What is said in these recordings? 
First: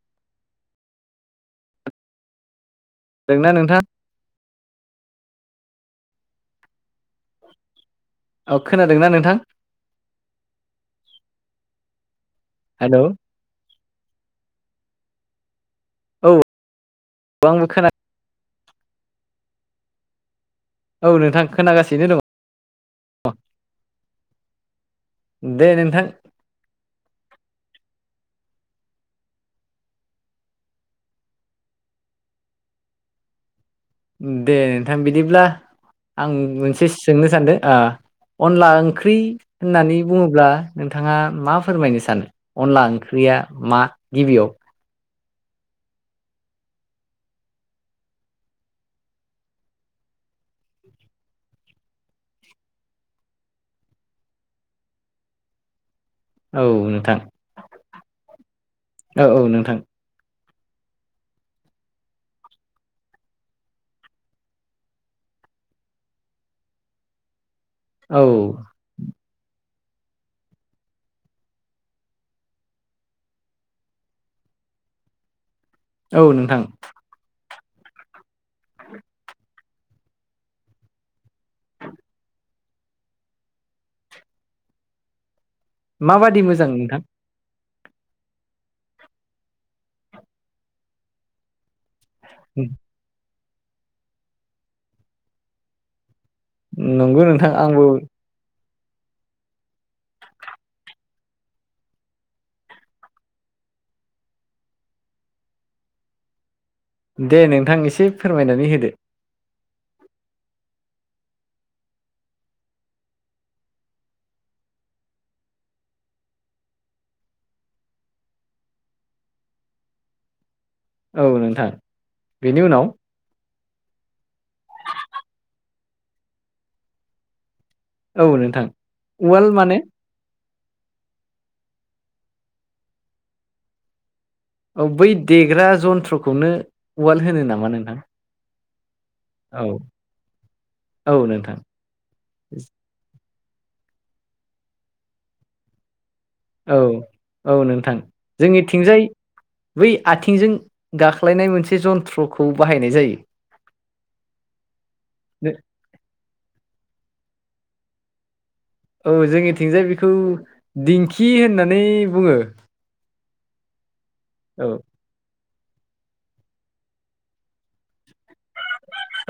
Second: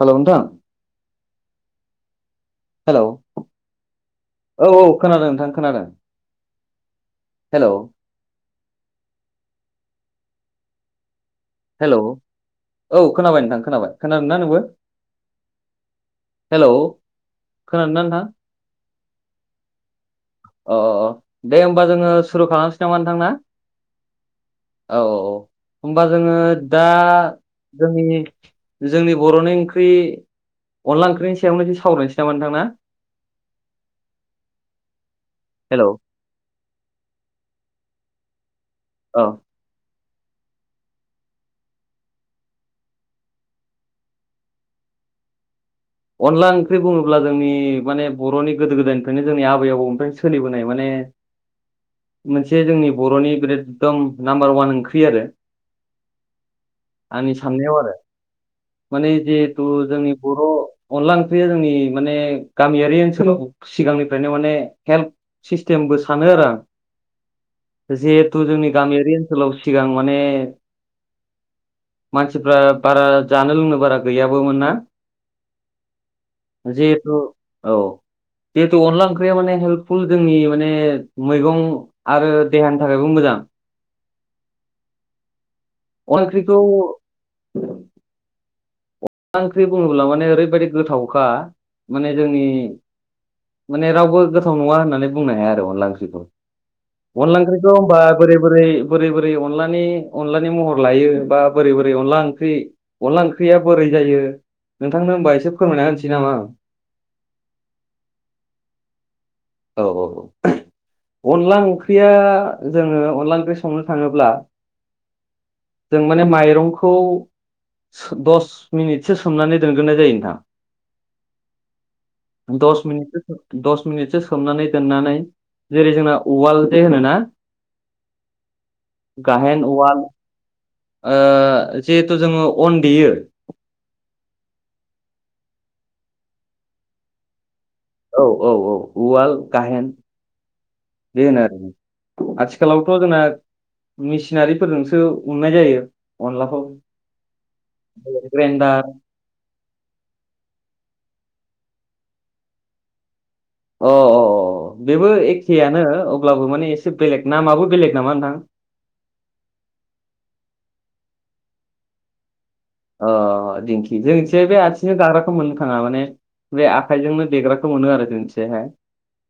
Hello नोंथां hello दोंना नोंथां औ औ खोनादों नोंथां खोनादों हेलोव औ खोनादोंना नोंथां हेलोव हेलौ औ खोनाबाय नोंथां खोनाबाय खोनादों ना नोंबो औ हेलोव आंबो खोना खोनादों नोंथां अ अ अ औ नोंथां दे होमबा खोनागासिनो जोंङो सुरु खालामसै नामा नोंथां ना औ औ औ दङ दे नोंथां होनबा दा जोंनि जोंनि बरनि ओंख्रि अनला ओंख्रिनि सायावनो जों सावरायनोसै नामा नोंथां ना दे नोंथां बिदिब्ला हेल' आं मोनसे सोंनो सानदों ओ अनला ओंख्रि औ होननानै बुङोब्ला नोंथाङा मा फोरमायनो सानो अनला ओंख्रिया मा गिबियाव अनला ओंख्रि बुङोब्ला जोंनि माने बरनि गोदो गोदायनिफ्रायनो जोंनि आबै आबौनिफ्रायनो सोलिबोनाय माने मोनसे जोंनि बर'नि ब्रेददम नाम्बार अवान ओंख्रि आरो औ नोंथां आंनि साननायाव आरो माने औ औ जिहेथु नोंथां जोंनि बर' अनला ओंख्रिया जोंनि माने गामियारि ओनसोलाव सिगांनिफ्रायनो माने हेल्थ सिस्टेम बो सानो आरो आं औ जिहेथु जोंनि गामियारि ओनो नसोलाव सिगां माने मानसिफ्रा बारा जानो लोंनो बारा गैयाबोमोन ना औ नोंथां जिहेथु औ जिहेथु अनला ओंख्रिया माने हेल्पफुल जोंनि माने मैगं आरो देहानि थाखायबो मोजां औ अनला माबादि ओंख्रिखौ मोजां नोंथां? अनला ओंख्रि बुङोब्ला माने ओरैबायदि गोथावखा माने जोंनि- माने रावबो गोथाव नङा होननानै बुंनो हाया आरो अनला ओंख्रिखौ नंगौ अनला नोंथां ओंख्रिखौ आंबो होनबा बोरै बोरै बोरै बोरै अनलानि अनलानि महर लायो बा बोरै बोरै अनला ओंख्रि अनला ओंख्रिया बोरै- जायो नोंथांनो होनबा एसे फोरमायना होनोसै नामा आं? दे नोंथां एसे फोरमायनानै होदो। औ औ औ अनला ओंख्रिया जोङो अनला ओंख्रि संनो थाङोब्ला- जों माने माइरंखौ सो दस मिनिटसो सोमनानै दोनग्रोनाय जायो नोंथां। औ नोंथां बेनि दस उनाव? मिनिटसो दस मिनिटसो सोमनानै दोननानै जेरै जोंना उवालजे होनोना औ नोंथां उवाल गाहेन माने उवाल ओ जिहेथु जोङो अन देयो औ बै देग्रा जन्थ्रखौनो उवाल होनो नामा नों औ औ औ उवाल गाहेन औ बे होनो नोंथां आरो आथिखालावथ' जोंना मेसिनारिफोरजोंसो उननाय जायो अनलाखौ औ औ नोंथां ग्रेन्डार जोंनिथिंजाय बै आथिंजों गाख गाख्लायनाय मोनसे जन्थ्रखौ बाहायनाय जायो अ अ अ बेबो एखेयानो अब्लाबो माने एसे से बेलेग नामाबो बेलेग नामा नोंथां औ जोंनिथिंजाय बिखौ दिंखि होननानै बुङो अ दिंखि जोंसे बे औ आथिंजों गाग्राखौ मोन थाङा माने बे आखाइजोंनो देग्राखौ मोनो आरो जोंनिथिं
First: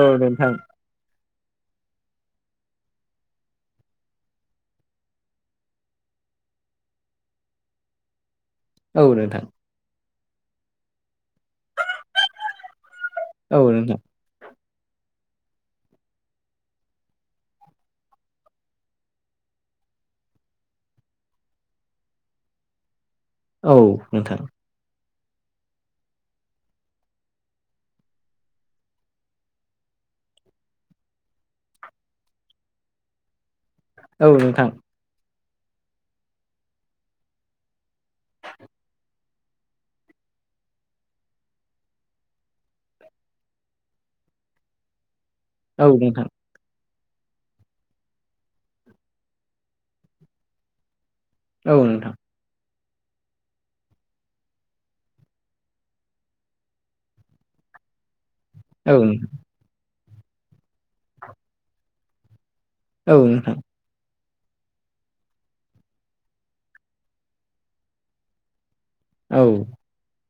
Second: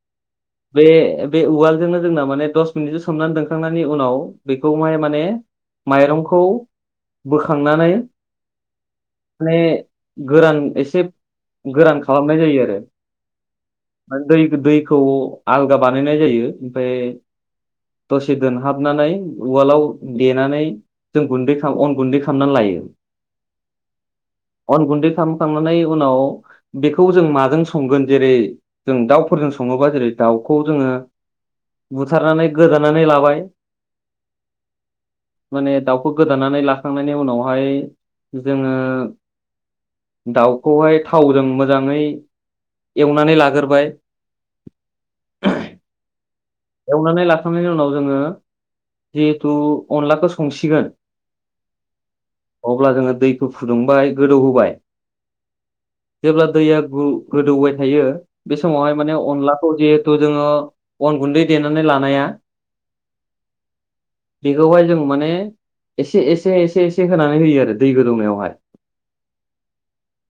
औ नोंथां बे बे उवालजोंनो जोंना माने दस मिनिटसो सोमनानै दोनखांनायनि उनाव बेखौहाय माने माइरंखौ बोखांनानै औ नोंथां माने गोरान एसे गोरान खालामनाय जायो औ नोंथां आरो दै दै खौ आलागा बानायनाय जायो ओमफ्राय दसे दोनहाबनानै उवालाव देनानै जों गुन्दै खालाम अन गुन्दै खालामना लायो। औ नोंथां अन गुन्दै खालामखांनानै उनाव बेखौ जों माजों संगोन जेरै जों दाउफोरजों सङोबा जेरै दाउखौ जोङो बुथारनानै गोदानानै लाबाय औ नोंथां माने दाउखौ गोदानानै लाखांनायनि उनावहाय जोङो दाउखौहाय थावजों मोजाङै एवनानै लाग्रोबाय। [unintelligible] औ नोंथां। एवनानै लाखांनायनि उनाव जोङो जिहेथु अनलाखौ संसिगोन। औ नोंथां। अब्ला जोङो दैखौ फुदुंबाय गोदौहोबाय। जेब्ला दैया गु गोदौबाय थायो। बे औ समावहाय माने अनलाखौ जिहेथु जोङो अन गुन्दै देनानै लानाया। औ नोंथां। बेखौहाय जों माने एसे एसे एसे एसे होनानै होयो आरो दै गोदौनायावहाय। औ।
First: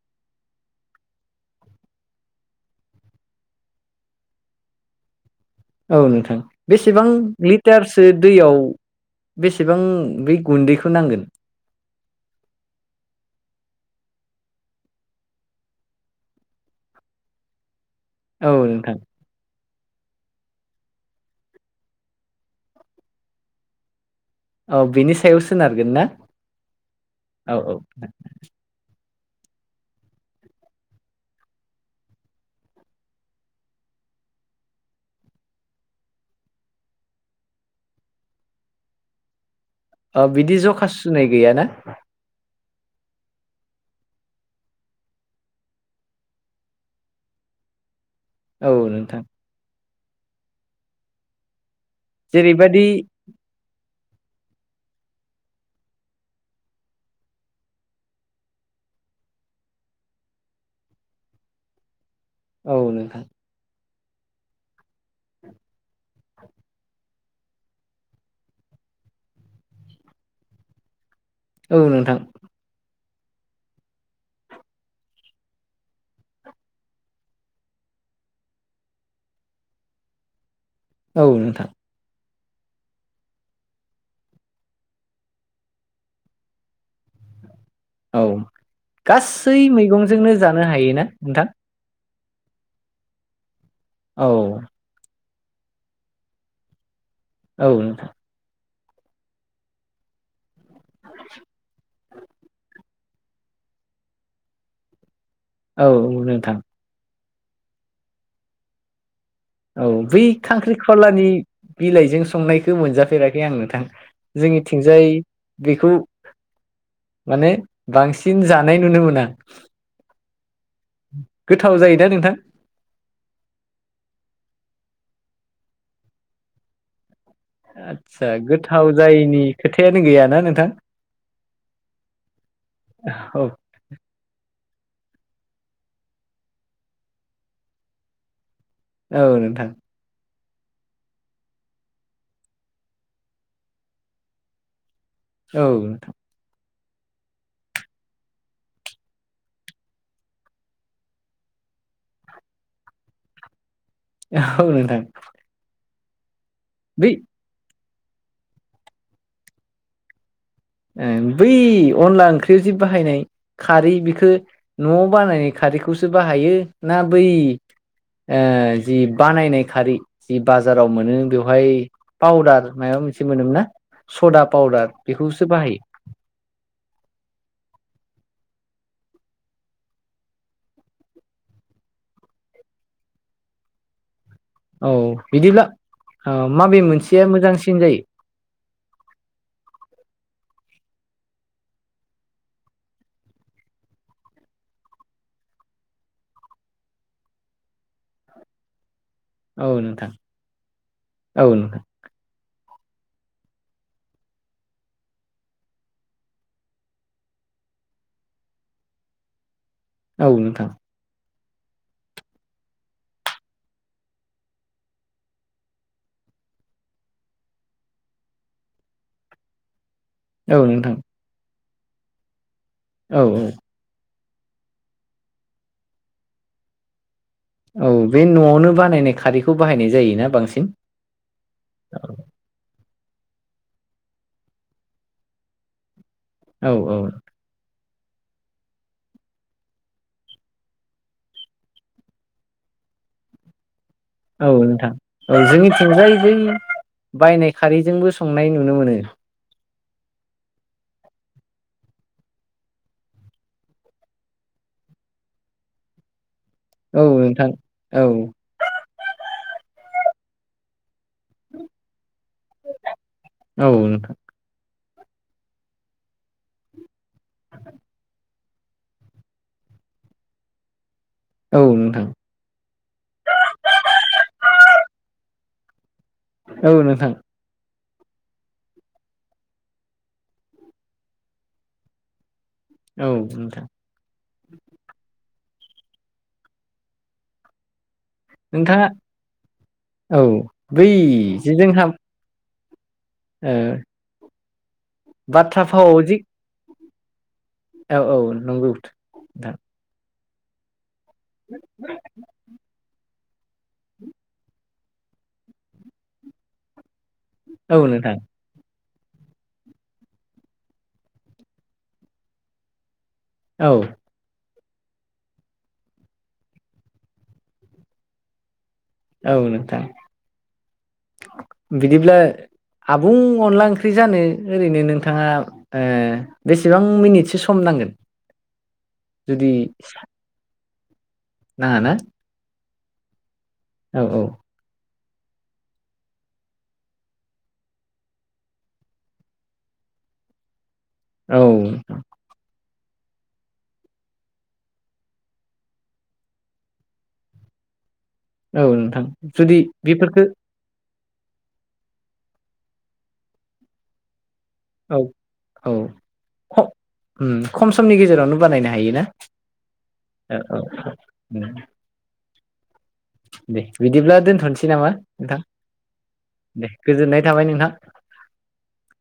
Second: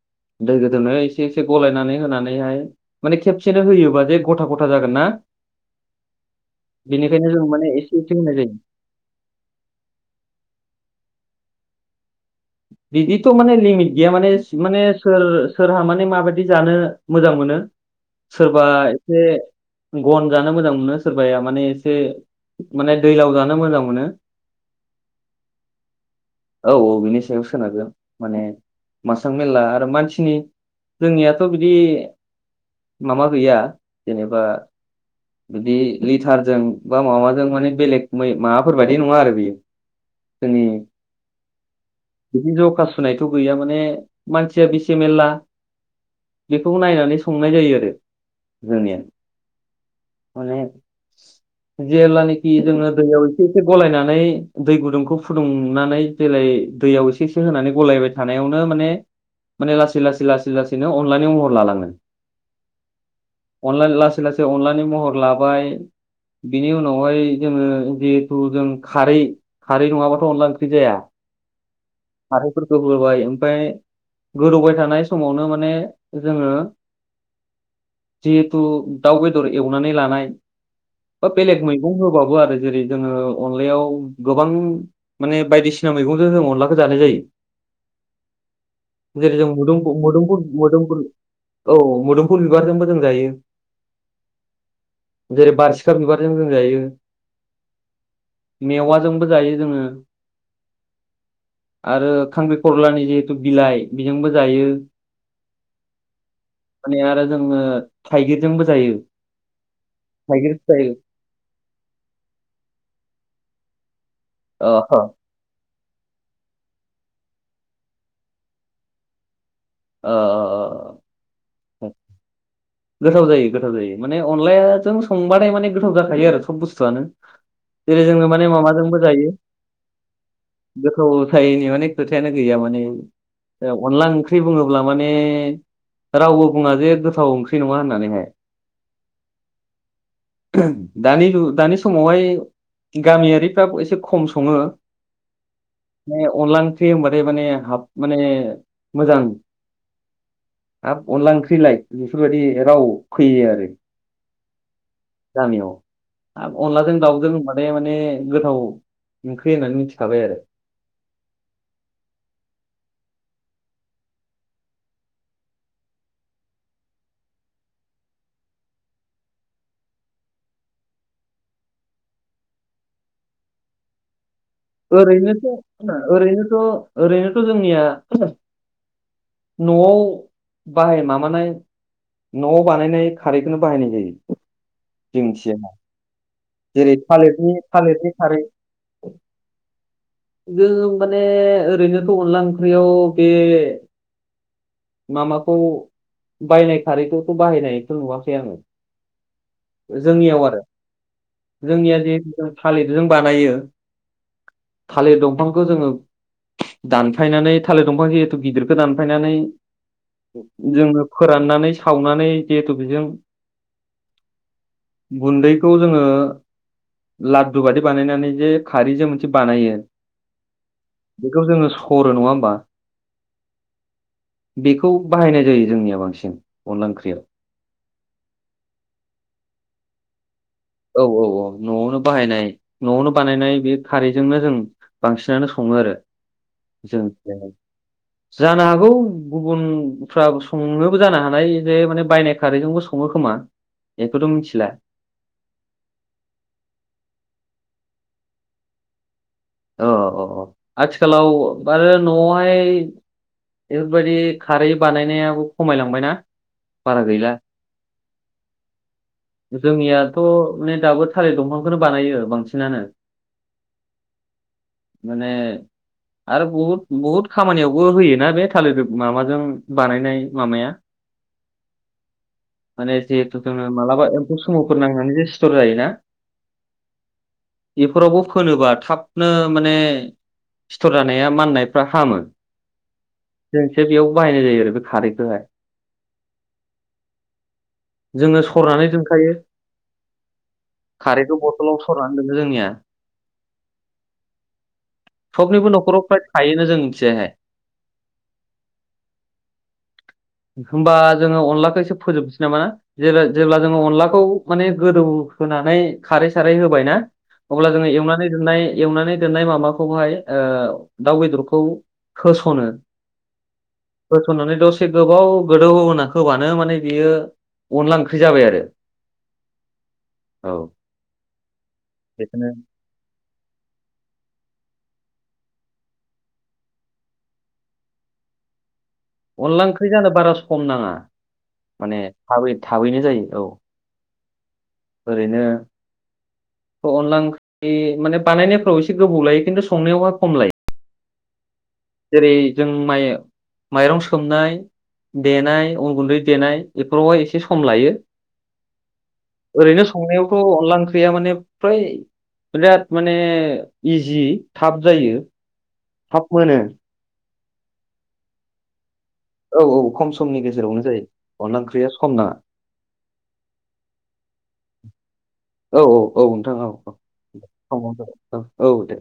[inaudible] दै गोदौनायाव एसे एसे गलायनानै होनानैहाय माने खेबसेनो होयोबा जे गथा गथा जागोन ना? औ नोंथां बेसेबां बेनिखायनो जों माने एसे लिटारसो एसे होनाय जायो दैयाव। बेसेबां बेै गुन्दैखौ नांगोन। बिदिथ' माने लिमिट गैया माने माने सोर सोरहा माने माबायदि जानो मोजां मोन मोनो औ सोरबा नोंथां एसे। गन जानो मोजां मोनो सोरबाया माने एसे माने दैलाव जानो मोजां मोनो। औ बिनि सायाव सोनारगोन ना? औ बिनि सायाव औ औ सोनारगोन माने। मासां मेलला आरो मानसिनि जोंनियाथ' बिदि माबा गैया जेनेबा। दि लिटारजों बा माबाजों माने बेलेग मै माबाफोर बायदि नङा आरो बेयो। ओ बिदि जखा सुनाय गैयाना? बि जखा सुनायथ' गैया माने मानसिया बेसे मेरला। बेखौ नायनानै संनाय जायो आरो। औ जोंनिया नोंथां। माने जेलानाखि जेरैबादि जोङो दैयाव एसे एसे गलायनान नै दै गुदुंखौ फुदुंनानै देलाय। दैयाव एसे एसे होनानै गलायबाय थानायावनो माने। माने लासै लासै लासै लासैनो अनलानाय महर लालाङो। औ नोंथां। अनला लासै लासै अनलानि महर लाबाय। बिनि उनावहाय जोङो जिहेथु जों खारै खारै नङाबाथ' अनला ओंख्रि जाया। औ नोंथां खारै फोरखौ होबाय। ओमफाय गोदौबाय थानाय समावनो माने जोङो। जिहेथु दाउ बेदर एवनानै लानाय बा औ बेलेग नोंथां मैगं होबाबो आर‌ जेरै जोङो अनलायाव गोबां माने बायदिसिना मैगं जो जों अनलाखौ जानाय जायो। औ जेरै जों गासै मुदुम मोदोम मैगंजोंनो जानो मुदुफुर हायोना नोंथां औ मुद फुल बिबारजोंबो जों जायो। औ। जेरै बारसिखा बिबारजों जों जायो। औ नोथां। मेवाजोंबो जायो जोङो। [inaudible] आरो खांख्रिखरलानि जिहेथु बिलाइ बेजोंबो जायो। औ औ नोंथां। माने आरो जोङो थाइगिरजोंबो जायो। औ बै थाइगिर फिथाइ खांख्रिखलानि बिलाइजों संनायखौ मोनजाफेराखै आं नोंथां। अ अ जोंनिथिंजाय। बेखौ माने बांसिन जानाय नुनो मोना ओ गोथाव जायोना नोंथां गोथाव जायो गोथाव जायो माने अनलाया जों संबाथाय माने गोथाव जाखायो आरो सब बुस्थुआनो जेरै आदसा जोङो माने गोथाव माबाजोंबो जायो जायैनि खोथायानो गैयाना नोंथां गोथौ थायैनि माने खोथायानो गैयामोन औ [unintelligible] अनला ओंख्रि बुङोब्ला माने रावबो बुङा जे गोथाव ओंख्रि नङा होननानैहाय औ नोंथां दानि दानि समावहाय गामियारिफ्राब एसे खम सङो औ नोंथां ने अनला ओं ख्रि होनबाथाय माने हाब माने मोजां हाब अनला ओंख्रिलाय बेफोरबायदि राव फैयो आरो औ नोंथां गामियाव हाब अनलाजों बै दाउजों होमबाथाय माने गोथाव ओंख्रि होननानै मिथिखाबाय आरो ओम बै अनला ओंख्रियाव जि बाहायनाय खारै बेखौ न'आव बानायनाय खार खारैखौसो बाहायो ना बै ओ जि बानायनाय खारै जि बाजाराव मोनो बेवहाय पावदार मायबा मोनसे मोनोमोन ना सदा पावदार बेखौ ओरैनोथ' ओरैनोथ' ओरैनोथ' जोंनिया न'आव बाहाय माबानाय न'आव बानायनाय खारैखौनो बाहायनाय जायो औ जोंथि जाय बिदिब्ला ना औ माबे जेरै मोनसेया थालिरनि मोजांसिन जायो थालिरनि खारै [inaudible] जों माने ओरैनोथ' अनला ओंख्रियाव बे मामाखौ बायनाय खारैफोरखौ बाहायनायखौ नुवाखै आङो औ नोंथां जोंनियाव आरो औ नोंथां जोंनिया जिहेथु थालिरजों बानायो थालिर दंफांखौ जोङो दानफायनानै थालिर दंफां जिहेथु गिदिरखौ दानफायनानै औ नोंथां जोङो फोराननानै सावनानै जिहेथु बेजों गुन्दैखौ जोङो लाददु बादि बानायनानै जे खारैजों मोनसे बानायो औ नोंथां बेखौ जोङो सरो नङा होमबा औ औ बेखौ बाहायनाय जायो जोंनिया बांसिन अनला ओंख्रियाव औ बे न'आवनो बानायनाय खारैखौ बाहायनाय जायोना बांसिन औ औ औ न'आवनो बाहायनाय न'आवनो बानायनाय बे खारैजोंनो जों बांसिनानो सङो आरो औ औ जों [inaudible] जानो हागौ गुबुनफ्रा संनोबो जानो हानाय जे माने बायनाय खारैजोंबो सङो खोमा मा औ नोंथां औ जोंनि थिंजाय बै बायनाय खारैजोंबो संनाय नुनो मोनो अ अ आथिखालाव बा न'आवहाय बेफोरबायदि खारै बानायनायाबो खमायलांबाय ना औ नोंथां औ जोंनियाथ' माने दाबो थालिर दंफांखौनो बानायो बांसिनानो औ नोंथां माने आरो बहुद बहुद खामानियावबो होयोना बे थालिर माबाजों बानायनाय मामाया औ नोंथां माने जिहेथु जोङो मालाबा एम्फौ सुमुफोर नांनानै जे सिथर जायो ना? औ नोंथां बेफोरावबो फोनोबा थाबनो माने सिथर जानाया माननायफ्रा हामो औ नोंथां जोंसो बेयाव बाहायनाय जायो आरो बे खारैखौहाय जोङो सरनानै नोंथाङा दोनखायो [inaudible] औ बै खारैखौ जे जोंहा बथलाव सरनानै दोनो जोंनिया ओ बाथ्रा सबनिबो फावाव न'खराव जि फ्राय थायोना जों मिथिनाय हाय औ औ नंगौ थां [inaudible] होमबा जोङो अनलाखौ एसे फोजोबनोसै नामा जे जेब्ला जोङो अनलाखौ माने गोदौ हो नानै खारै सारै होबायना अब्ला औ जोङो नोंथां एवनानै दोननाय एवनानै दोननाय माबाखौहाय ओ दाउ बेदरखौ होसनो औ [inaudible] होसननानै दसे गोबाव गोदौ होनना होबानो माने बियो अनला ओंख्रि जाबाय आरो औ नोंथां औ बिदिब्ला बेखौनो आबुं अनला ओंख्रि जानो ओरैनो नोंथाङा बेसेबां मिनिटसो सम नांगोन [inaudible] जुदि अनला ओंख्रि जानो बारा सम नाङा नाङा ना माने थाब थाबैनो जायो औ औ ओरैनो अनला ओंख्रि माने बानायनायफ्राव एसे गोबाव लायो खिन्थु संनायावहा खम लायो औ जेरै जों माइ माइरं सोमनाय देनाय उन गुन्दै देनाय बेफोरावहाय एसे सम लायो औ नोंथां जुदि [inaudible] ओरैनो बेफोरखो संनायावथ' अनला ओंख्रि ओंख्रिया माने फ्राय बिराद माने इजि थाब औ जायो। औ थाब ख मोनो उम खम समनि गेजेरावनो बानायनो हायो ना? औ औ खम समनि गेजेरावनो जायो उम अनला ओंख्रिया सम नाङा दे बिदिब्ला दोनथ'नोसै नामा नोंथां? औ औ औ नोंथाङा दे औ गोजोननाय थाबाय नोंथां [unintelligible] औ औ दे